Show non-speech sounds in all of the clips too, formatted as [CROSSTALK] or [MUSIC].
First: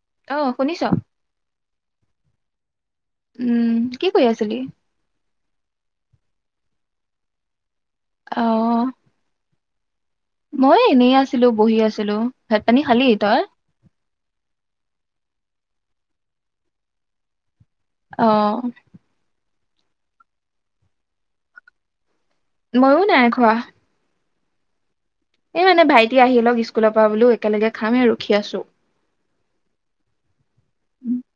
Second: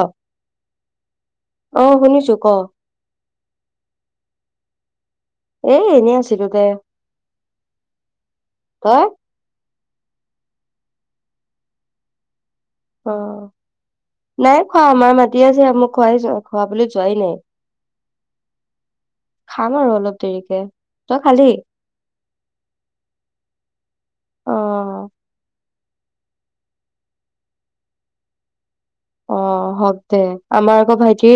অ', অ শুনিছো। ক উম কি কৰি আছিলি? এ [UNINTELLIGIBLE] অহ তই মই এনেই আছিলো বহি আছিলো। ভাত পানী খালি অ, তই নাই খোৱা আমাৰ মাত মাতি আছে মোক খোৱাই খাবলৈ যোৱাই নাই। অহ খাম আৰু অলপ দেৰিকে তই খালি? ময়ো নাই খোৱা। অ এই মানে ভাইটি আহি লওক স্কুলৰ পৰা বোলো একেলগে খাম আৰু ৰখি আছো। অ হব দে আমাৰ আকৌ ভাইটি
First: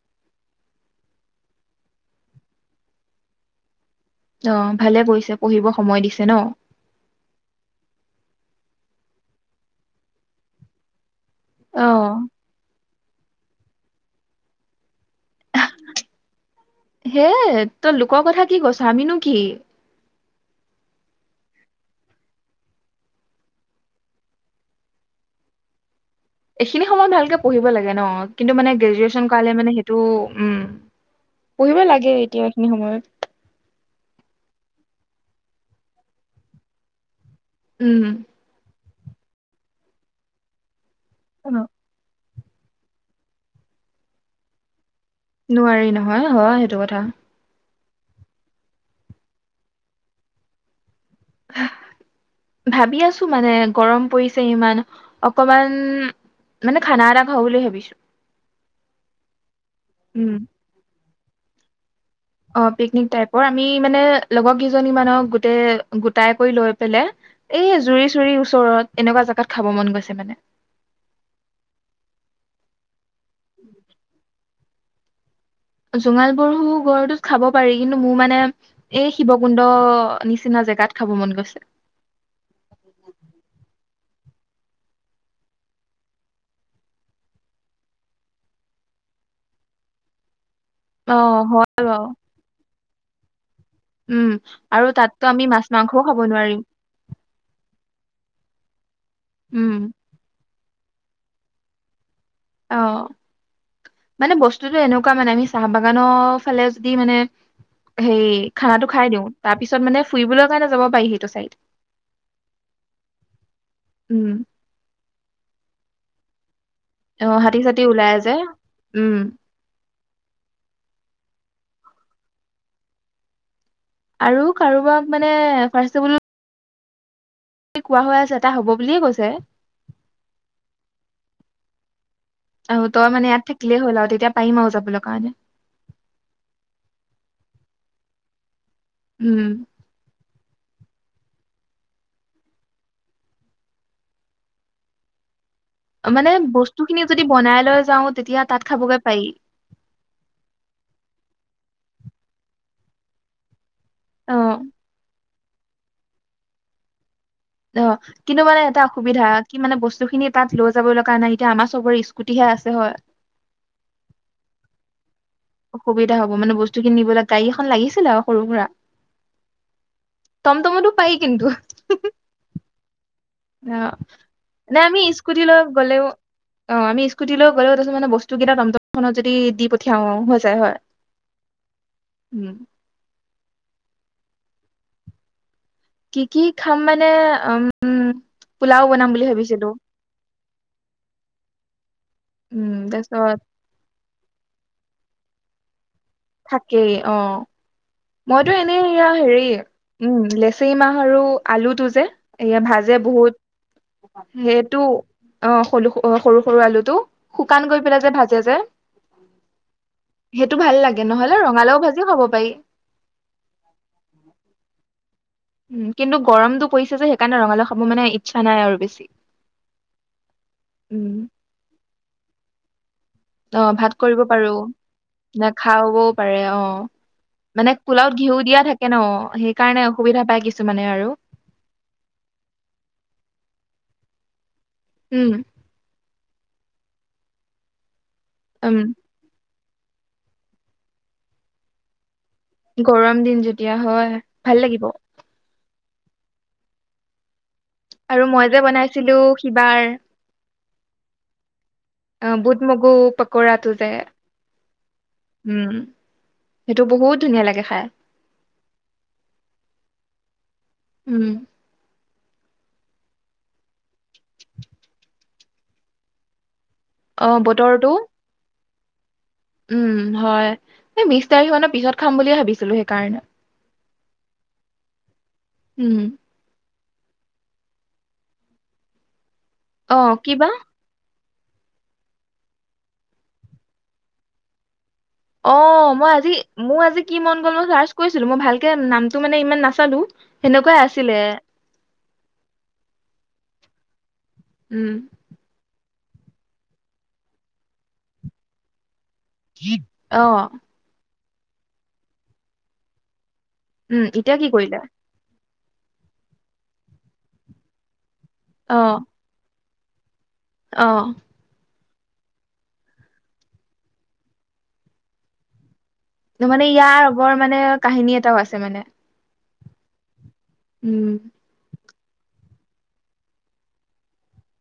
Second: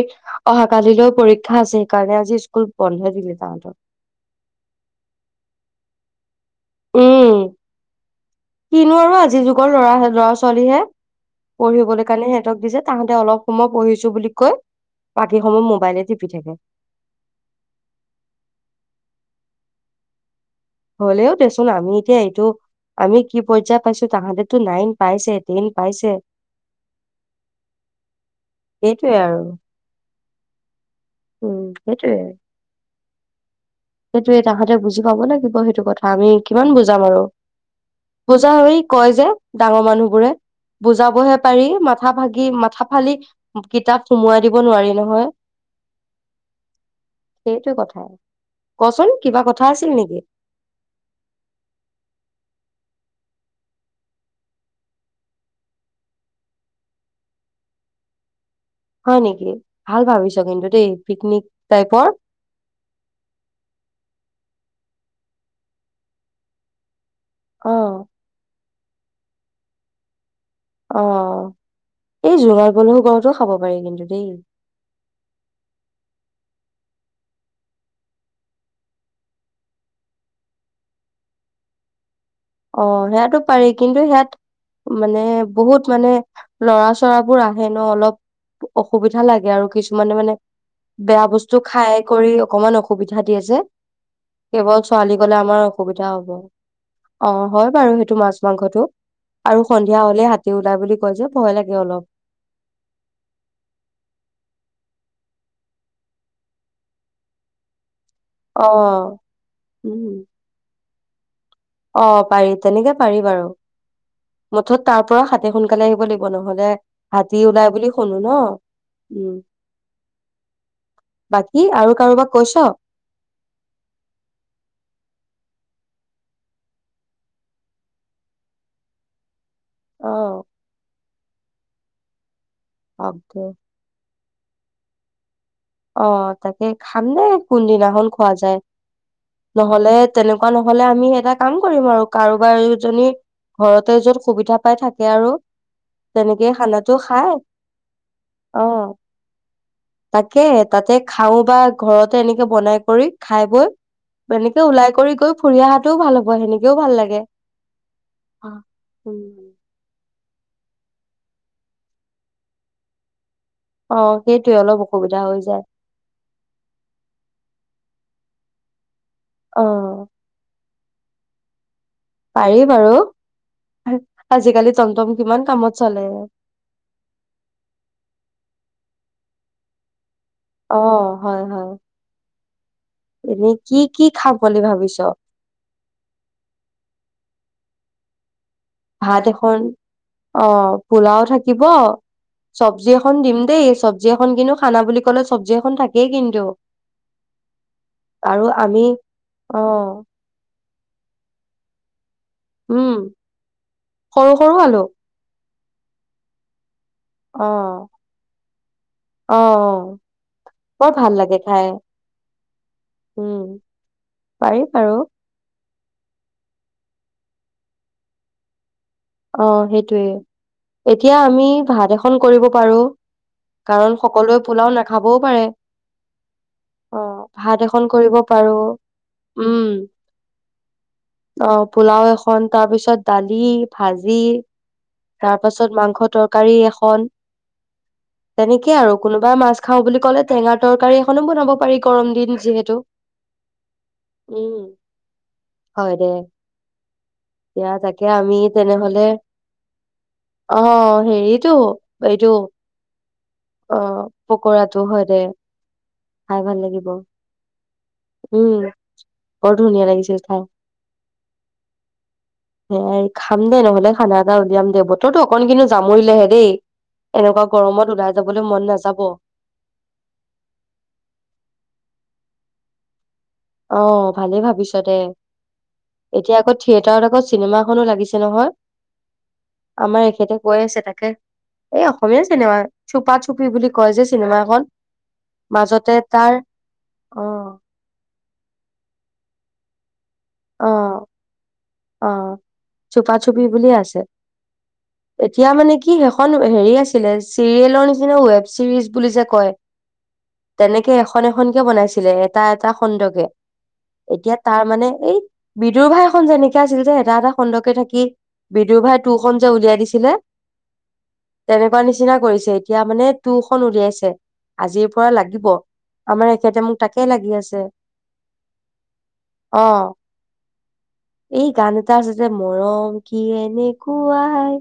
অহা কালিলৈ পৰীক্ষা আছে সেইকাৰণে আজি স্কুল বন্ধ দিলে তাহাঁতৰ। অ ভালে কৰিছে পঢ়িব সময় দিছে ন। উম কিনো আৰু আজিৰ যুগৰ লৰা লৰা ছোৱালীহে। অ পঢ়িবলৈ কাৰণে সিহঁতক দিছে। তাহাঁতে অলপ সময় পঢ়িছো বুলি কৈ বাকী সময় মোবাইলে টিপি থাকে হে তই লোকৰ কথা কি কৈছ আমিনো কি হ'লেও দেচোন আমি এতিয়া এইটো আমি কি পৰ্যায় পাইছো তাহাঁতেতো নাইন পাইছে টেন পাইছে। এইখিনি সময়ত ভালকে পঢ়িব লাগে ন, কিন্তু মানে সেইটোৱে গ্ৰেজুৱেচন আৰু কৰালে মানে সেইটো উম উম পঢ়িব সেইটোৱে লাগে এতিয়া এইখিনি সময়ত। সেইটোৱ তাহাঁতে বুজি পাব লাগিব সেইটো কথা আমি কিমান বুজাম আৰু। উম বুজা হৈ কয় যে ডাঙৰ মানুহ বোৰে। বুজাবহে অ, পাৰি মাথা ভাগি ই ফালি কিতাপ সুমুৱাই দিব নোৱাৰি ন নোৱাৰি নহয় হয় সেইটো কথা হয়। কচোন কিবা কথা আছিল নেকি হে ভাবি আছো মানে গৰম পৰিছে ইমান অকমান মানে খানা এটা খাওঁ বুলি ভাবিছো হয় নেকি। ভাল উম। ভাবিছ কিন্তু দেই পিকনিক টাইপৰ। অ পিকনিক টাইপৰ আমি মানে লগৰ কেইজনী মানক গোটেই গোটাই কৰি লৈ পেলাই অ এ জুৰি চুৰি ওচৰত এনেকুৱা জেগাত খাব মন গৈছে মানে [UNINTELLIGIBLE] ইটো খাব পাৰি কিন্তু দেই জোঙাল বৰ়ু গড়টো খাব পাৰি কিন্তু মোৰ মানে এই শিৱকুণ্ড নিচিনা জেগাত খাব মন গৈছে অ সেইয়াতো পাৰি কিন্তু হিয়াত মানে বহুত মানে লৰা চৰাবোৰ আহে ন অলপ অসুবিধা লাগে আৰু কিছুমানে মানে অ বেয়া বস্তু হয় বাৰু খাই কৰি অকমান অখুখ সুবিধা দিয়ে যে উম কেৱল আৰু ছোৱালী তাততো গলে আমি আমাৰ মাছ মাংসও অসুবিধা খাব হ'ব নোৱাৰিম অ হয় বাৰু সেইটো মাছ মাংসটো আৰু উম। সন্ধিয়া হলে হাতি ওলাই বুলি কয় যে ভয় লাগে অলপ অ মানে বস্তুতটো এনেকুৱা মানে আমি চাহ বাগানৰ ফালে যদি মানে হে অ খানাটো খাই দিও তাৰ পিছত মানে উম ফুৰিবলৈ কাৰণে যাব পাই সেইটো চাইড অ পাৰি তেনেকে পাৰি বাৰু উম মুঠত তাৰ পৰা হাতে সোনকালে আহিব লাগিব নহ'লে অ হাতী ওলাই চাতী বুলি শুনো যে ন উম বাকী ই আৰু কাৰোবাক কৈছ আৰু কাৰোবাক মানে ৰ্ফাৰ্ৰচটেবোল কোৱা হৈ আছে এটা হব বুলিয়ে কৈছে অ। আহ তই হওক মানে দে ইয়াত থাকিলেই হল আৰু তেতিয়া পাৰিম আওঁ যাবলৈ কাৰণে অ তাকে খাম নে কোনদিনাখন খোৱা যায় উম নহলে তেনেকুৱা নহলে আমি? এটা কাম কৰিম আৰু কাৰোবাৰজনী ঘৰতে যত সুবিধা পাই থাকে আৰু। মানে তেনেকেই বস্তু খানাটো খিনি যদি খাই বনাই লৈ যাও তেতিয়া তাত অ খাবগে পাৰি? তাকে তাতে খাও বা ঘৰতে এনেকে বনাই কৰি খাই বৈ। অ এনেকে ওলাই কৰি গৈ? ফুৰি অহাটোও ভাল হ'ব সেনেকেও ভাল লাগে? অ কিন্তু মানে এটা অসুবিধা কি উম। মানে বস্তু খিনি? তাত লৈ যাব লগা নাই এতিয়া আমাৰ চবৰে স্কুটিহে আছে হয়? অ সেইটয়ে অলপ অসুবিধা? হৈ যায় অসুবিধা হ'ব মানে বস্তুখিন নিবলৈ গাড়ী এখন লাগিছিল আৰু। সৰুসুৰা। আহ। টমতমো পায় কিন্তু? পাৰি বাৰু। অ আজিকালি নাই আমি টমটম কিমান স্কুটিলৈ কামত চলে গ'লেও অ আমি স্কুটিলৈ গলেও তানে বস্তু কেইটামান? খত যদি দি পঠিয়াও? যায় হয় আহ হয় হয়। উম এনেই কি কি খাম বুলি ভাবিছ? কি কি খাম মানে উম উম। পোলাও বনাম ভাত বুলি এখন ভাবিছিলো অ পোলাও থাকিব, উম চব্জি এখন দিম তাৰপিছত দেই চব্জি এখন কিন্তু খানা বুলি ক'লে। চবজি এখন থা। থাকেই অ আৰু মইতো এনেই আমি এয়া হেৰি অ উম লেচেৰি মাহ আৰু আলুটো। যেছে। এয়া ভাজে উম বহুত সৰু সৰু সেইটো। আলু অ সৰু সৰু সৰু আলু। অ শুকান গৈ পেলাই যে ভাজে যে অ সেইটো ভাল বৰ লাগে। ভাল নহলে লাগে খাই ৰঙালাও ভাজিও খাব পাৰি উম পাৰিম আৰু। উম কিন্তু গৰমতটো পৰিছে যে সেইকাৰণে ৰঙালাও খাব মানে ইচ্ছা নাই আৰু বেছি। অ সেইটোয়ে উম এতিয়া আমি ভাত এখন কৰিব। পাৰো। আহ কাৰণ ভাত কৰিব সকলোৱে পাৰো, পোলাও নাখাবও পাৰে নেখাবাও পাৰে অহ, অ ভাত মানে এখন কৰিব পোলাওত ঘিউ পাৰো দিয়া থাকে ন উম সেইকাৰণে অসুবিধা পায় কিছুমানে আৰু। অ পোলাও এখন তাৰ পিছত দালি ভাজি। তাৰ উম পাছত মাংস তৰকাৰ। কাৰী এখন। তেনেকে উম আৰু কোনোবা মাছ। খাওঁ বুলি ক'লে টেঙা তৰকাৰী এখনো বনাব পাৰি গৰম দিন। যিহেতু। গৰম দিন যেতিয়া হয় ভাল উম। লাগিব। হয় দে। এতিয়া তাকে আৰু আমি মই যে তেনেহলে বনাইছিলোঁ সি বাৰ। অ হেৰিতো। অ বুত মগু প অ পকৰাটো হয় দে উম খাই ভাল সেইটো লাগিব বহুত ধুনীয়া লাগে খাই উম বৰ ধুনীয়া লাগিছিল। হয়। উম। সেয়াই খাম দে নহ'লে খানা এটা উলিয়াম দে বতৰটো অকন কিন্তু জামৰিলেহে দেই। অ বতৰটো। খাবলৈ মন নাযাব। উম হয় এই বিশ তাৰিখ মানৰ পিছত খাম বুলিয়েই ভাবিছিলোঁ সেইকাৰণে। অ ভালেই ভাবিছ দে। উম এতিয়া আক। থিয়েটাৰত আগত চিনেমা এখনো লাগিছে নহয়। অ আমাৰ এখেতে কিবা কৈ আছে তাকে। এই অসমীয়া চিনেমা চুপা চুপি বুলি কয় যে চিনেমা এখন। অ মই আজি মোৰ আজি কি অ মন গ'ল মই চাৰ্চ কৰিছোঁ। মই ভালকে নামটো মানে ইমান নাচালোঁ। অহ অহ চুপা চুপি বুলিয়ে আছে। উম এতিয়া মানে কি। কি সেইখন হেৰি আছিলে চিৰিয়েলৰ নিচিনা ৱোৱেব চিৰিজ বুলি কয় অহ তেনেকে এখন এখনকে বনাইছিলে এটা এটা খণ্ডকে উম এতিয়া কি তাৰ কৰিলে মানে এই বিদুৰ ভাই এখন যেনেকে আছিল যে এটা এটা খণ্ডকে থাকি বিদুৰ ভাই তু খন যে উলিয়াই দিছে। দিলে অহ এনেকুৱা নিচিনা কৰিছে এতিয়া মানে টুখন উলিয়াইছে আজিৰ পৰা লাগিব। আমাৰ এখেতে মানে মোক তাকে ইয়াৰ লাগি উপৰ আছে মানে কাহিনী এটাও আছে মানে। অ উম এই গান তাৰ পিছতে মৰম কি এনেকুৱাই।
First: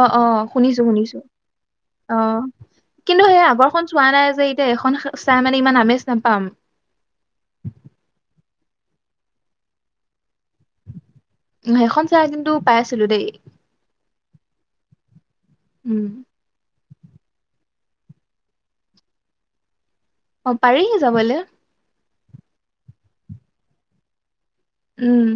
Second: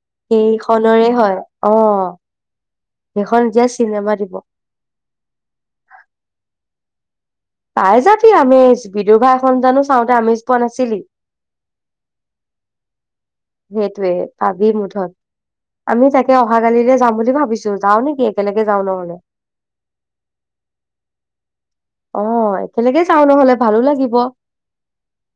অ অ শুনিছো সেইখনৰে শুনিছো হয় অ কিন্তু সেই সেইখন এতিয়া আগৰখন চোৱা চিনেমা নাই দিব যে এতিয়া এখন চাই মানে ইমান আমেজ নাপাম। পাই যাবি আমেজ বিদুৰ ভাই এখন জানো চাওঁতে আমেজ পোৱা নাছিলি। সেইখন চাই কিন্তু পাই আছিলোঁ দেই। সেইটোৱে আবি মুঠত। উম আমি তাকে অহাকালিৰে। যাম বুলি ভাবিছোঁ যাওঁ নেকি একেলগে যাওঁ নহ'লে। অ পাৰি যাবলে। অ একেলগে যাওঁ নহ'লে ভালো লাগিব। উম।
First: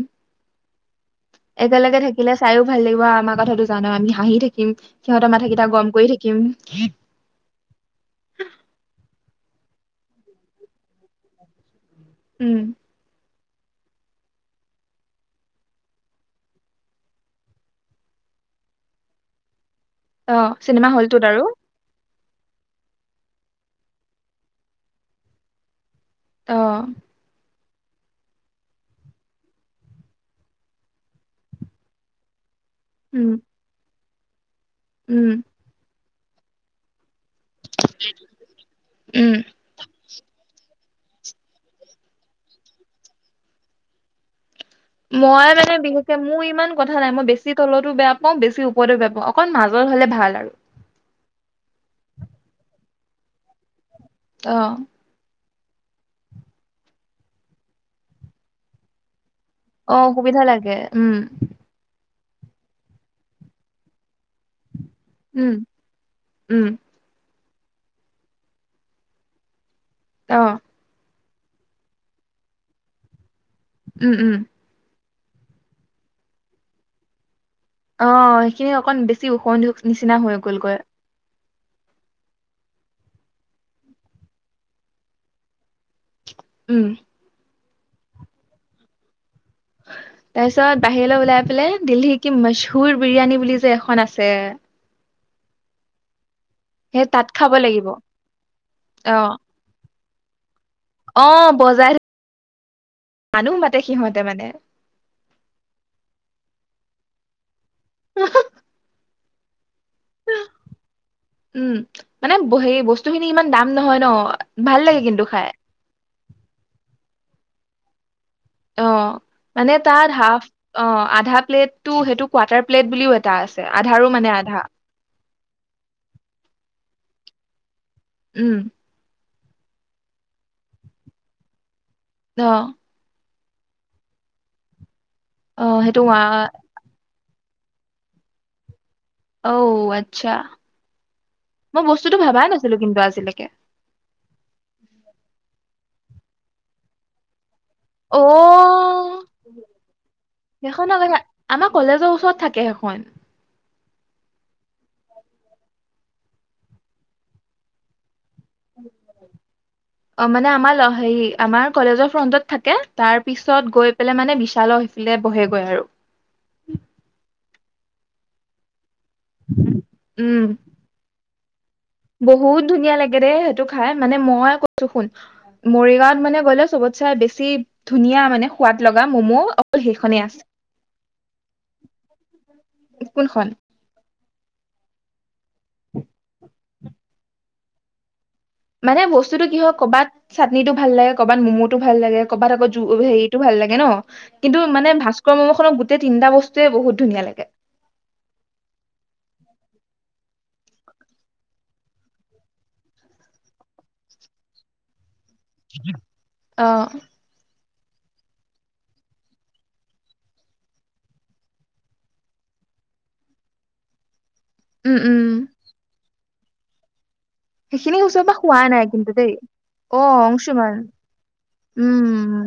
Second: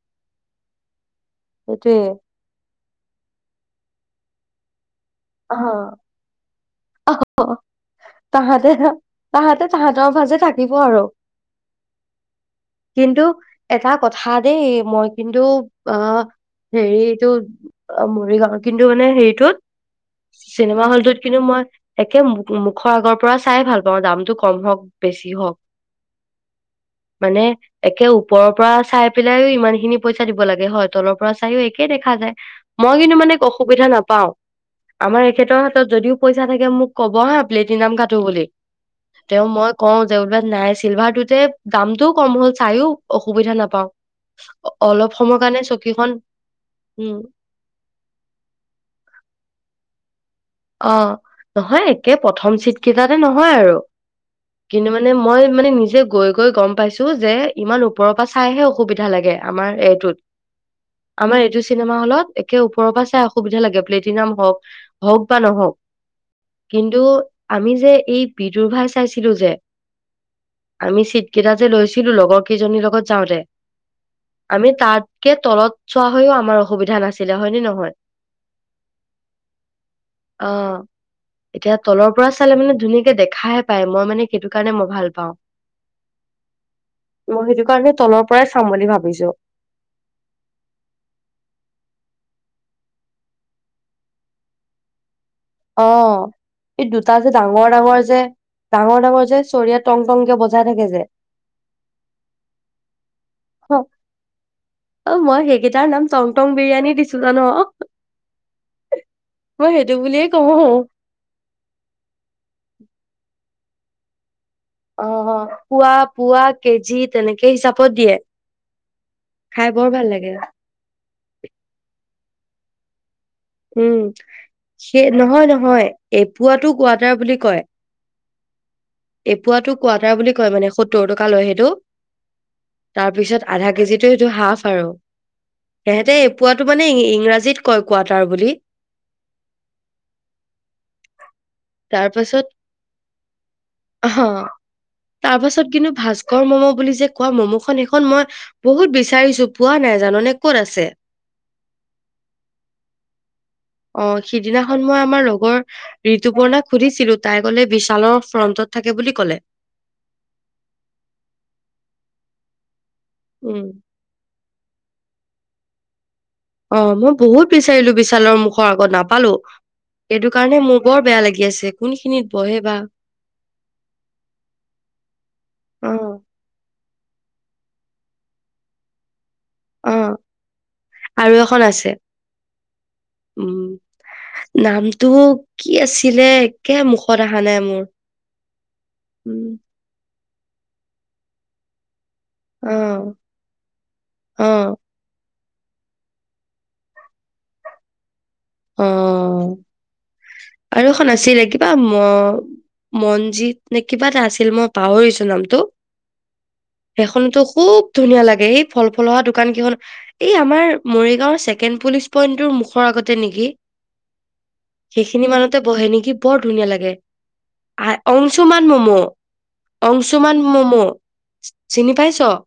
একেলগে সেইটোয়ে থাকিলে চাইও ভাল লাগিব আমাৰ কথাটো জানো আমি। হাঁহি থাকিম সিহঁতৰ অ মাথাকেইটা গৰম কৰি থাকিম তাহাতে তাহতেৰ ফাজে থাকিব আৰু উম কিন্তু এটা কথা দেই মই কিন্তু অ হেৰি এইটো মৰিগাঁও কিন্তু মানে হেৰিটোত চিনেমা হলটোত কিন্তু মই তে মুখৰ আগৰ পৰা চাই ভাল পাওঁ দামটো কম হওঁক বেছি হওক অ মানে একে ওপৰৰ পৰা চাই পেলাই ইমান খিনি পইচা দিব লাগে হয় তলৰ পৰা চাইয়ো একেই দেখা যায় মই কিন্তু উম মানে অসুবিধা না পাওঁ আমাৰ উম এখেতৰ হাতত যদিও পইচা থাকে মোক কব হা প্লেটিনাম টো বুলি উম তেওঁ মই কওঁ যে উলোব নাই চিলভাৰটোতে দামটোও কম হ'ল চাইও অসুবিধা নাপাওঁ মই মানে বিশেষকে মোৰ ইমান কথা নাই উম মই বেছি তলতো বেয়া পাওঁ বেছি ওপৰতো বেয়া পাওঁ অকল মাজত হ'লে ভাল আৰু অ নহয় একে প্ৰথম চিট কেইটাতে নহয় আৰু অ কিন্তু মানে মই মানে নিজে গৈ গৈ গম পাইছো যে ইমান ওপৰৰ পৰা চাইহে অসুবিধা লাগে আমাৰ অ এইটোত সুবিধা লাগে উম আমাৰ এইটো চিনেমা হলত একে ওপৰৰ পৰা চাই অসুবিধা লাগে প্লেটিনাম হওঁক উম নহওক উম কিন্তু আমি যে এই বিদুৰভাই চাইছিলো যে অ আমি চ কেইটা যে লৈছিলো লগৰ কেইজনীৰ লগত যাওঁতে উম উম আমি তাত কে তলত চোৱা হৈও আমাৰ অসুবিধা নাছিল। অ সেইখিনি অকন বেছি ওখ নিচিনা হৈ অ গলকৈ এতিয়া তলৰ পৰা চালে মানে ধুনীয়াকে দেখাই পায় মই মানে সেইটো কাৰণে মই ভাল পাওঁ। উম মই সেইটো কাৰণে তলৰ পৰাই চাম বুলি ভাবিছো। তাৰপিছত বাহিৰলৈ ওলাই পেলাই দিল্লীৰ কি মহচুৰ বিৰিয়ানী বুলি যে এখন আছে। অহ এই সেই দুটা তাত যে খাব ডাঙৰ লাগিব ডাঙৰ যে ডাঙৰ অ ডাঙৰ যে চৰিয়াাত টং টংকে বজাই থাকে যে অ বজাই মানুহ মাতে অ সিহঁতে মানে অ মই সেইকেইটাৰ নাম চং টং বিৰিয়ানী দিছো জান উ হয় সেইটো বুলি উম মানে সেই বস্তুখিনি ইমান দাম নহয় ন ভাল লাগে অ কিন্তু খাই পোৱা পোৱা কেজিত তেনেকে হিচাপত দিয়ে অ খাই মানে বৰ ভাল তাৰ লাগে হাফ অ আধা প্লেটটো সেইটো কোৱাৰটাৰ প্লেট বুলিও এটা আছে উম আধাৰো মানে আধা সেই নহয় নহয় এপুৱাতো গোৱা বুলি কয়। উম এপোৱাটো কোৱাটাৰ বুলি কয়। মানে সত্তৰটকা লয় সেইটো অ তাৰপিছত আধা কেজিতো এইটো হাফ আৰু অ সেইটো সিহেঁতে ৱা- পোৱাতটো মানে ইংৰাজী জিত কয় কোৱাত তাৰ বুলি অঔ আচ্ছা মই বস্তুতটো ভবাই নাছিলো কিন্তু আদিলৈকে হ তাৰ পাছত কিন্তু ভাস্কৰ ম'ম' বুলি যে কোৱা ম'ম' সেইখন অ মই বহুত বিচাৰিছো পোৱা নাই জাননে ক'ত সেইখন আছে? আ আমাৰ কলেজৰ ওচৰত থাকে সেইখন অ সিদিনাখন মই আমাৰ লগৰ ঋতুপৰ্ণাক সুধিছিলো তাই গলে বিশালৰ ফ্ৰন্টত থাকে বুলি ক'লে অ মানে আমাৰ হে আমাৰ কলেজৰ ফ্ৰন্টত থাকে। তাৰ উম পিছত গৈ পেলাই মানে বিশালৰ বহেগৈ আৰু। অ মই বহুত বিচাৰিলো বিশালৰ মুখৰ আগত নাপ পালো সটো উম কাৰণে মোৰ বৰ বেয়া লাগে। [UNINTELLIGIBLE] বহুত ধুনীয়া লাগে দেই সেইটো খাই মানে মই কৈছো শুন, অ মৰিগাঁৱত মানে গ'লে চবত চ বেছি ধুনীয়া মানে সোৱাদ লগা ম'ম। অকল উম সেইখনেই আছে আৰু এখন আছে। কোনখন উম। নামটো কি আছিলে? কে মুখত অহা নাই মোৰ। মানে বস্তুতটো উম কি হয় কবাত চাটনি টো ভাল লাগে কবাত ম'মটো ভাল লাগে। ক'বাত আকৌ জ অ হেৰিটো ভাল লাগে ন, অ কিন্তু মানে ভাস্ ম'ম খনক গোটেই তিনিটা বস্তুৱয়ে বহুত ধুনীয়া লাগে। অ। আৰু এখন আছিলে কিবা ম-মনজিত নে কিবা এটা আছিল মই পাহৰিছো। নামটো, অ' খোনতো খুব ধুনীয়া লাগে এই ফল-ফল হহা দোকান কেইখন এই আমাৰ মৰিগাঁওৰ ছেকেণ্ড পুলিচ পইণ্টৰ মুখৰ আগতে নিকি? উম উম সেইখিনি মানুতে বহে নেকি? বৰ ধুনীয়া লাগে। সেইখিনি আ- উচৰৰ পৰা হোৱা অংশুমান নাই ম'ম' কিন্তু দেই। অ, অংশুমান চিনি পাইছ উম,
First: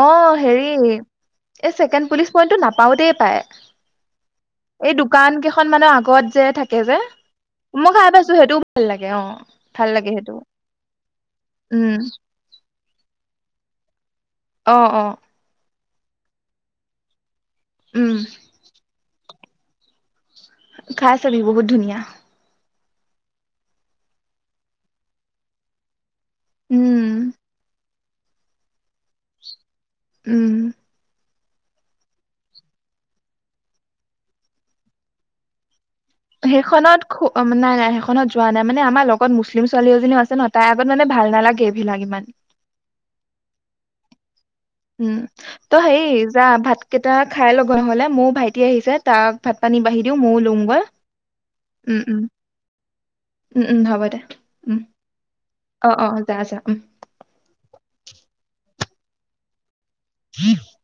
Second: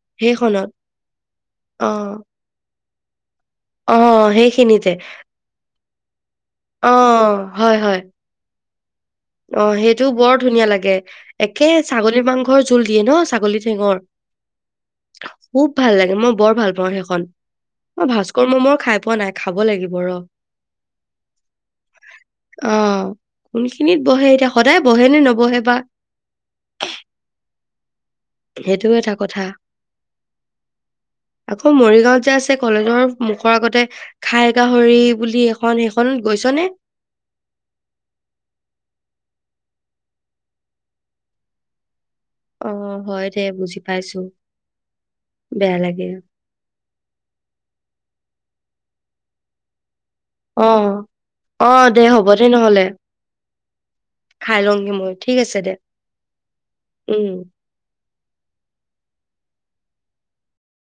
অ, হেৰি সেইখনত এ অ ছেকেণ্ড পুলিচ পই ন টো নাপাওঁ পাওঁতেই পায়। অ সেইখিনিতে এই দোকান কেখন মান আগত যে থাকে অ যে হয় মই হয় খাই পাইছোঁ হেতু লালাগে [UNINTELLIGIBLE] অ সেইটোও বৰ ধুনীয়া লাগে। একে উম ছাগলী মাংসৰ জোল দিয়ে ন, ছাগলী টেঙৰ অহ-অহ ভাল লাগে, মই বৰ ভাল পাওঁ সেইখন। অ উম ভাস্কৰ মমৰ খাই পোৱা নাই খাব লাগিব ৰ খাই চাবি বহুত ধুনীয়া অ শুনি খিনিত বহে এতিয়া সদায় বহে নে নবহে বা? উম সেইটোও এটা কথা। উম আকৌ মৰিগাঁৱত যে আছে কলেজৰ মুখৰ আগতে খাই গাহৰি বুলি এখন সেই, সেইখনত নাই নাই সেইখনত যোৱা নাই মানে আমাৰ লগত মুচ লিম ছোৱালীজনও আছে ন, তাই আগত মান ভালাগে এইিলাক ইমান অ হয় দে বুজি পাইছো উম ত বেয়া লাগে। হেইৰি যা ভাত কেইটা খাই লগ নহ'লে মোৰ ভাইটি, আহিছে তাক ভাত পানী বাঢ়ি দিও ময়ও অ লওঁগৈ অ উম দে উম হ'ব দে নহলে, উম উম হ'ব দে খাই উম লওঁগে মই ঠিক আছে। দে অ অ যা যা উম উম। [UNINTELLIGIBLE]